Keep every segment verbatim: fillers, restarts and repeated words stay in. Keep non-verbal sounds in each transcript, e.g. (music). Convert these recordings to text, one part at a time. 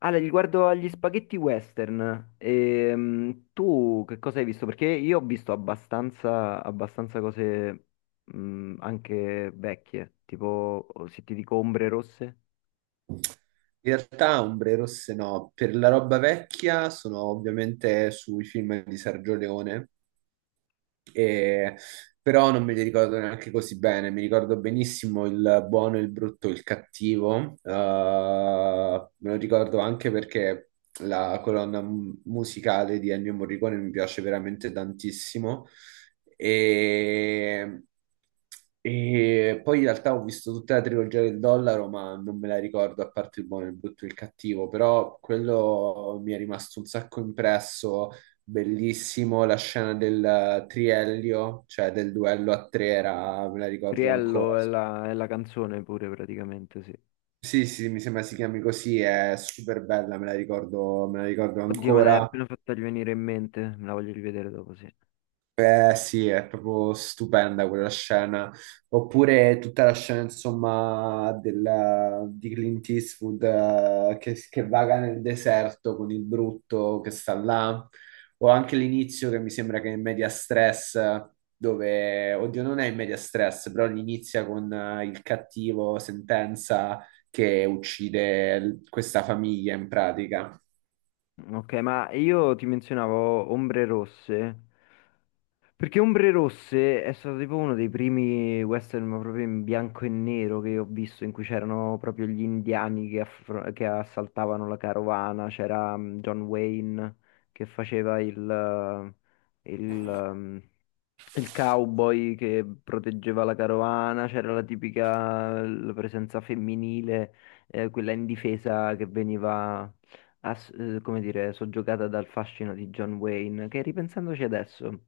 Ale, riguardo agli spaghetti western, ehm, tu che cosa hai visto? Perché io ho visto abbastanza, abbastanza cose mh, anche vecchie, tipo oh, se ti dico Ombre Rosse, In realtà ombre rosse no, per la roba vecchia sono ovviamente sui film di Sergio Leone, e- però non me li ricordo neanche così bene. Mi ricordo benissimo il buono, il brutto, il cattivo. Eh, me lo ricordo anche perché la colonna mu- musicale di Ennio Morricone mi piace veramente tantissimo. E, e poi in realtà ho visto tutta la trilogia del dollaro, ma non me la ricordo a parte il buono, il brutto e il cattivo. Però quello mi è rimasto un sacco impresso. Bellissimo la scena del eh, triello, cioè del duello a tre, era, me la ricordo ancora. Criello è la, è la canzone pure praticamente, sì. Sì, sì, mi sembra si chiami così, è super bella, me la ricordo, me la ricordo Oddio, me l'hai ancora. appena fatta venire in mente, me la voglio rivedere dopo, sì. Eh sì, è proprio stupenda quella scena. Oppure tutta la scena, insomma, della- di Clint Eastwood eh, che, che vaga nel deserto con il brutto che sta là. O anche l'inizio che mi sembra che è in media stress, dove, oddio, non è in media stress, però inizia con eh, il cattivo Sentenza che uccide l- questa famiglia in pratica. Ok, ma io ti menzionavo Ombre Rosse. Perché Ombre Rosse è stato tipo uno dei primi western ma proprio in bianco e nero che ho visto, in cui c'erano proprio gli indiani che, affro- che assaltavano la carovana, c'era mm, John Wayne che faceva il, eh, il, ehm, il cowboy che proteggeva la carovana, c'era la tipica la presenza femminile, eh, quella indifesa che veniva, ass- eh, come dire, soggiogata dal fascino di John Wayne, che ripensandoci adesso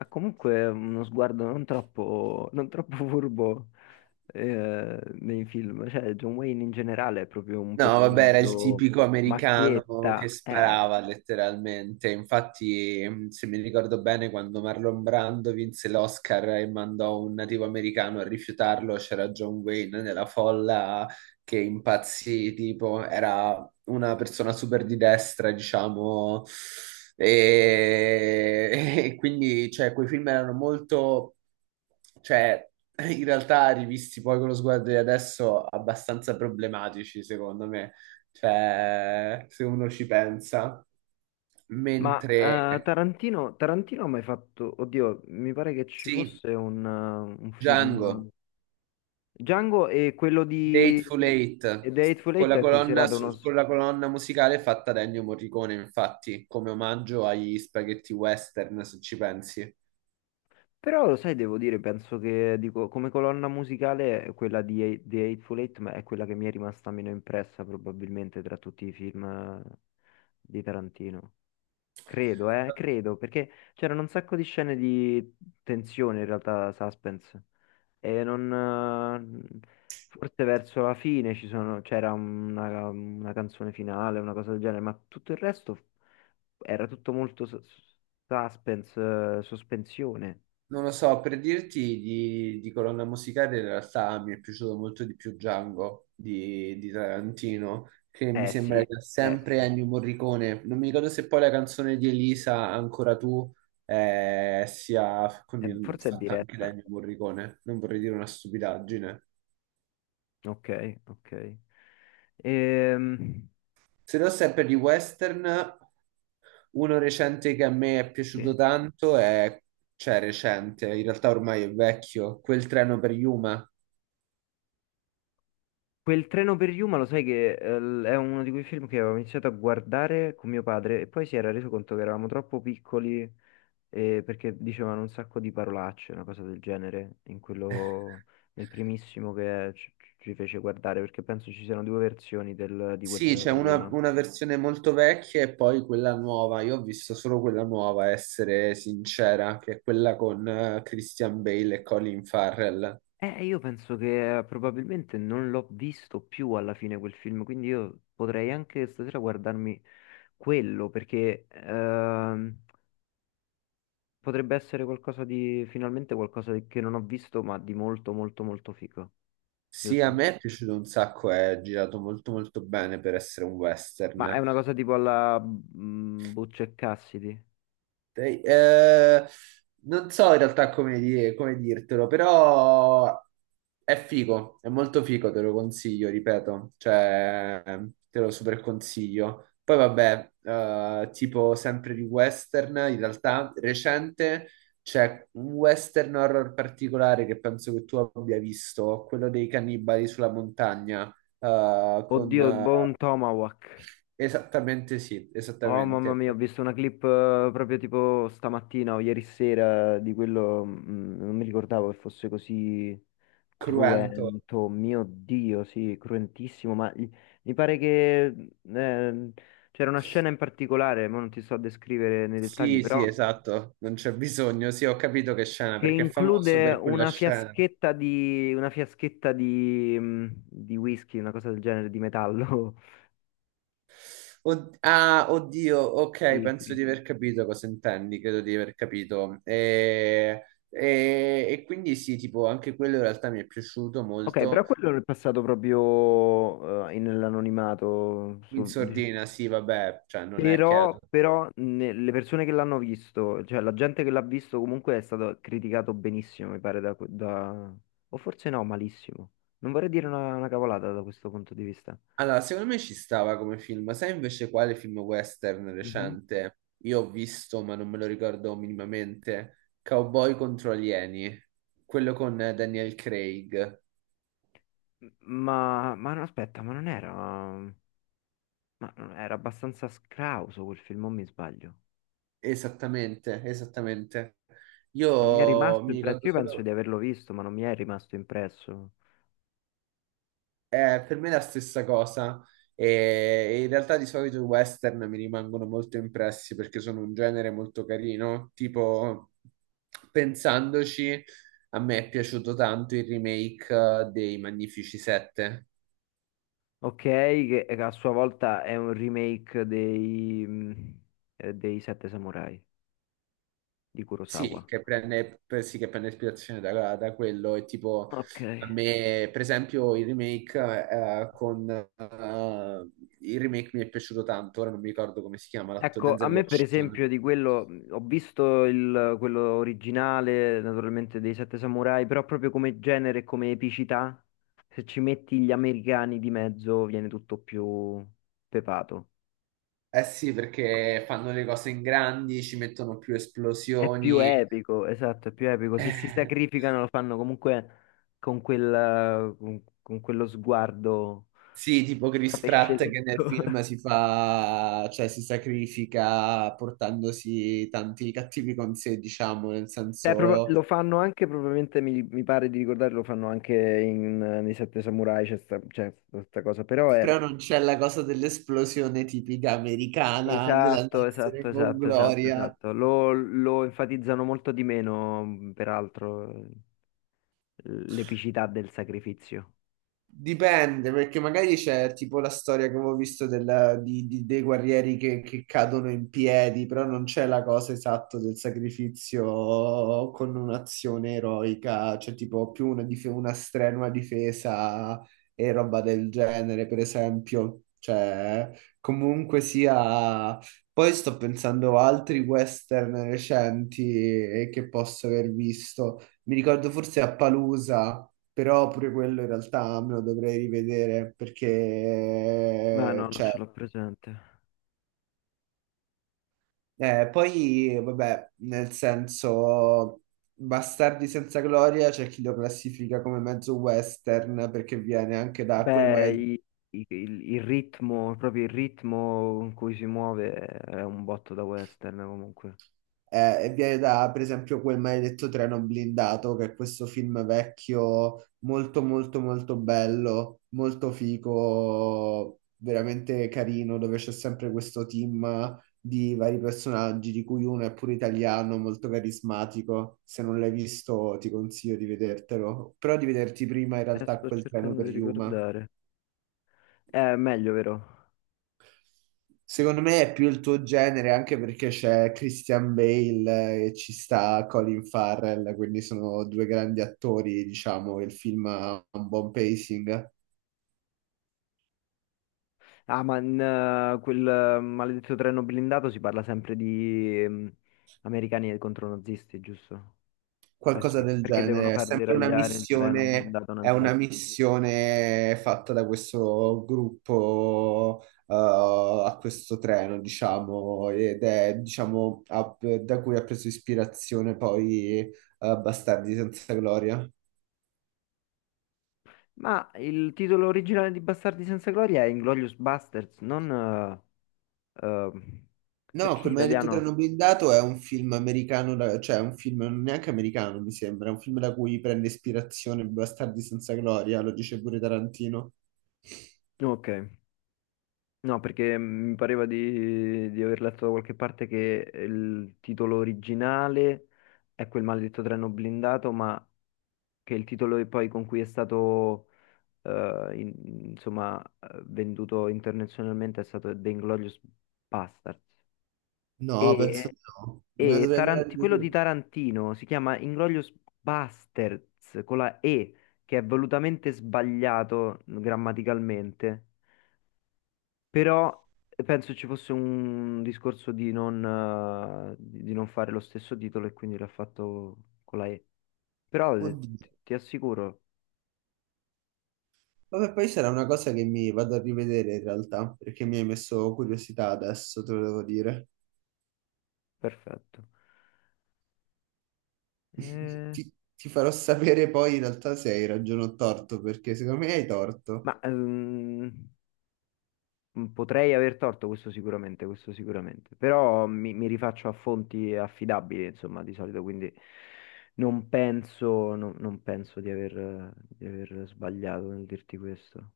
ha comunque uno sguardo non troppo, non troppo (laughs) furbo, eh, nei film. Cioè, John Wayne in generale è proprio un No, vabbè, era il personaggio tipico americano macchietta, che eh. sparava letteralmente. Infatti, mh, se mi ricordo bene, quando Marlon Brando vinse l'Oscar e mandò un nativo americano a rifiutarlo, c'era John Wayne nella folla che impazzì, tipo, era una persona super di destra, diciamo, e, (laughs) e quindi, cioè, quei film erano molto, cioè, in realtà rivisti poi con lo sguardo di adesso, abbastanza problematici, secondo me, cioè, se uno ci pensa. Ma Mentre, eh, Tarantino, Tarantino ha mai fatto, oddio, mi pare che ci sì, fosse un, eh, un film Django. Django e quello di Dateful e Eight, The Hateful con Eight la è colonna, considerato uno, su- s- con la colonna musicale fatta da Ennio Morricone, infatti, come omaggio agli spaghetti western, se ci pensi. Però lo sai, devo dire, penso che dico, come colonna musicale quella di Hate- The Hateful Eight ma è quella che mi è rimasta meno impressa probabilmente tra tutti i film eh, di Tarantino. Credo, eh, credo, perché c'erano un sacco di scene di tensione in realtà, suspense. E non, eh, forse verso la fine ci sono- c'era una, una canzone finale, una cosa del genere, ma tutto il resto era tutto molto sus- suspense, eh, sospensione. Non lo so, per dirti di, di colonna musicale, in realtà mi è piaciuto molto di più Django di, di Tarantino, che mi Eh sì, sembra che ha eh sempre sì. Ennio Morricone. Non mi ricordo se poi la canzone di Elisa, Ancora tu, eh, sia Eh, quindi forse è fatta anche da diretta. Ennio Morricone. Non vorrei dire una stupidaggine. Ok, ok. Ehm, Se no, sempre di western, uno recente che a me è sì. piaciuto tanto è, cioè recente, in realtà ormai è vecchio, Quel treno per Yuma. Quel treno per Yuma, lo sai che eh, l- è uno di quei film che avevo iniziato a guardare con mio padre e poi si era reso conto che eravamo troppo piccoli eh, perché dicevano un sacco di parolacce, una cosa del genere, in quello, nel primissimo che ci, ci fece guardare, perché penso ci siano due versioni del- di quel Sì, treno c'è per una, Yuma. una versione molto vecchia e poi quella nuova. Io ho visto solo quella nuova, essere sincera, che è quella con eh, Christian Bale e Colin Farrell. Eh, io penso che eh, probabilmente non l'ho visto più alla fine quel film, quindi io potrei anche stasera guardarmi quello, perché ehm, potrebbe essere qualcosa di, finalmente qualcosa di- che non ho visto, ma di molto, molto, molto figo, Sì, a giusto? me è piaciuto un sacco, è girato molto molto bene per essere un Ma è western. una cosa tipo alla mm, Butch e Cassidy? Dai, eh, non so in realtà come, di- come dirtelo, però è figo, è molto figo, te lo consiglio, ripeto, cioè te lo super consiglio. Poi vabbè, eh, tipo sempre di western, in realtà recente c'è un western horror particolare che penso che tu abbia visto, quello dei cannibali sulla montagna, eh, con... Oddio, eh, Bone Tomahawk. esattamente sì, Oh mamma esattamente, mia, ho visto una clip eh, proprio tipo stamattina o ieri sera di quello, mm, non mi ricordavo che fosse così cruento. cruento. Mio Dio, sì, cruentissimo, ma i- mi pare che eh, c'era una scena in particolare, ma non ti so descrivere nei dettagli, Sì, però sì, esatto, non c'è bisogno. Sì, ho capito che scena, che perché è famoso include per quella una scena. fiaschetta di una fiaschetta di, mm, di whisky, una cosa del genere, di metallo. (laughs) Od- ah, oddio, ok, Sì, penso sì. di aver capito cosa intendi, credo di aver capito. E, e- e quindi sì, tipo, anche quello in realtà mi è piaciuto Ok, molto. però quello è passato proprio eh, in- nell'anonimato, In sul- sordina, diciamo. sì, vabbè, cioè non è che è. Però, però ne- le persone che l'hanno visto, cioè la gente che l'ha visto comunque è stato criticato benissimo, mi pare, da, que- da- o forse no, malissimo. Non vorrei dire una, una cavolata da questo punto di vista. Allora, secondo me ci stava come film. Sai invece quale film western Mhm. recente? Io ho visto, ma non me lo ricordo minimamente. Cowboy contro alieni, quello con eh, Daniel Craig. M- Ma, ma no, aspetta, ma non era, ma non era abbastanza scrauso quel film, o mi sbaglio? Esattamente, esattamente. Non mi è Io rimasto mi impresso, ricordo io penso di solo. averlo visto, ma non mi è rimasto impresso. Eh, per me è la stessa cosa. E e in realtà di solito i western mi rimangono molto impressi perché sono un genere molto carino. Tipo, pensandoci, a me è piaciuto tanto il remake eh, dei Magnifici Sette. Ok, che a sua volta è un remake dei, mh, eh, dei Sette Samurai di Kurosawa. Sì, che prende, per- sì, che prende ispirazione da, da quello. E tipo, Ok. a me, per esempio, il remake, eh, con, eh, il remake mi è piaciuto tanto. Ora non mi ricordo come si chiama l'attore, Ecco, a Denzel me per esempio Washington. di quello, mh, ho visto il- quello originale, naturalmente dei Sette Samurai, però proprio come genere e come epicità, se ci metti gli americani di mezzo viene tutto più pepato. Eh sì, perché fanno le cose in grandi, ci mettono più È più esplosioni. (laughs) epico, esatto, è più epico. Se si Eh, sacrificano lo fanno comunque con quel, eh, con con quello sguardo. sì, tipo A Chris pesce Pratt che nel lento. (laughs) film si fa, cioè si sacrifica portandosi tanti cattivi con sé, diciamo, nel Eh, proba- lo senso, fanno anche, probabilmente mi, mi pare di ricordare, lo fanno anche in, eh, nei Sette Samurai, c'è sta, c'è questa cosa, però però è... non c'è la cosa dell'esplosione tipica americana, Esatto, esatto, dell'andarsene con esatto, esatto, gloria. esatto. Lo, lo enfatizzano molto di meno, mh, peraltro, eh, l'epicità del sacrificio. Dipende, perché magari c'è tipo la storia che avevo visto della- di- di- dei guerrieri che, che cadono in piedi, però non c'è la cosa esatta del sacrificio con un'azione eroica, c'è tipo più una, dif- una strenua difesa e roba del genere, per esempio. Cioè, comunque sia... Poi sto pensando a altri western recenti eh, che posso aver visto. Mi ricordo forse a Palusa però pure quello in realtà me lo dovrei rivedere Ma perché, no, non cioè, ce l'ho presente. eh, poi, vabbè, nel senso, Bastardi senza gloria c'è chi lo classifica come mezzo western perché viene anche da quel Beh, magari i- i- il, il ritmo, proprio il ritmo con cui si muove è un botto da western comunque. eh, e viene da, per esempio, quel maledetto treno blindato, che è questo film vecchio, molto, molto, molto bello, molto figo, veramente carino, dove c'è sempre questo team di vari personaggi, di cui uno è pure italiano, molto carismatico. Se non l'hai visto, ti consiglio di vedertelo, però di vederti prima in Eh, realtà sto quel treno cercando per di Yuma. ricordare. È meglio, vero? Secondo me è più il tuo genere anche perché c'è Christian Bale eh, e ci sta Colin Farrell, quindi sono due grandi attori, diciamo, il film ha un buon pacing, Ah, ma in eh, quel eh, maledetto treno blindato si parla sempre di ehm, americani contro nazisti, giusto? Eh qualcosa sì, del perché devono genere. È far sempre una deragliare il treno missione, blindato è una nazista. missione fatta da questo gruppo eh, a questo treno, diciamo, ed è, diciamo, ha- da cui ha preso ispirazione poi eh, Bastardi senza gloria. Ma il titolo originale di Bastardi senza gloria è Inglorious Basterds, non... eh, eh, No, perché in come hai detto italiano? Treno Blindato è un film americano, da- cioè è un film non neanche americano, mi sembra, è un film da cui prende ispirazione Bastardi senza gloria, lo dice pure Tarantino. Ok. No, perché mi pareva di, di aver letto da qualche parte che eh, il titolo originale è quel maledetto treno blindato, ma che il titolo e poi con cui è stato eh, in- insomma eh, venduto internazionalmente è stato The Inglourious Basterds. No, penso E, di no. Me la e dovrei andare a Taranti- quello di rivedere. Tarantino si chiama Inglourious Basterds con la E, che è volutamente sbagliato grammaticalmente. Però eh, penso ci fosse un discorso di non, eh, di di non fare lo stesso titolo e quindi l'ha fatto con la E. Però eh, ti, Oddio. ti assicuro, Vabbè, poi sarà una cosa che mi vado a rivedere in realtà, perché mi hai messo curiosità adesso, te lo devo dire. perfetto. (laughs) Eh, Ti, ti farò sapere poi in realtà se hai ragione o torto, perché secondo me hai torto. ma ehm, potrei aver torto questo sicuramente, questo sicuramente. Però mi, mi rifaccio a fonti affidabili, insomma, di solito, quindi non penso, non non penso di aver, di aver sbagliato nel dirti questo.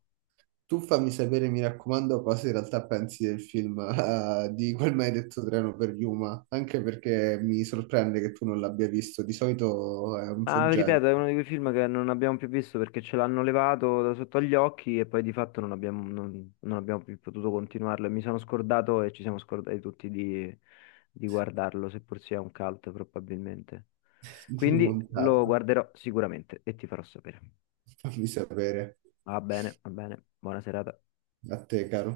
Tu fammi sapere, mi raccomando, cosa in realtà pensi del film, (laughs) eh, di quel maledetto treno per Yuma, anche perché mi sorprende che tu non l'abbia visto. Di solito eh, è un tuo Ma genere. ripeto, è uno di quei film che non abbiamo più visto perché ce l'hanno levato da sotto agli occhi e poi di fatto non abbiamo, non- non abbiamo più potuto continuarlo. E mi sono scordato e ci siamo scordati tutti di, di guardarlo, seppur sia un cult probabilmente. (laughs) Di Quindi lo rimontarlo. guarderò sicuramente e ti farò sapere. Fammi sapere. Va bene, va bene. Buona serata. A te, caro.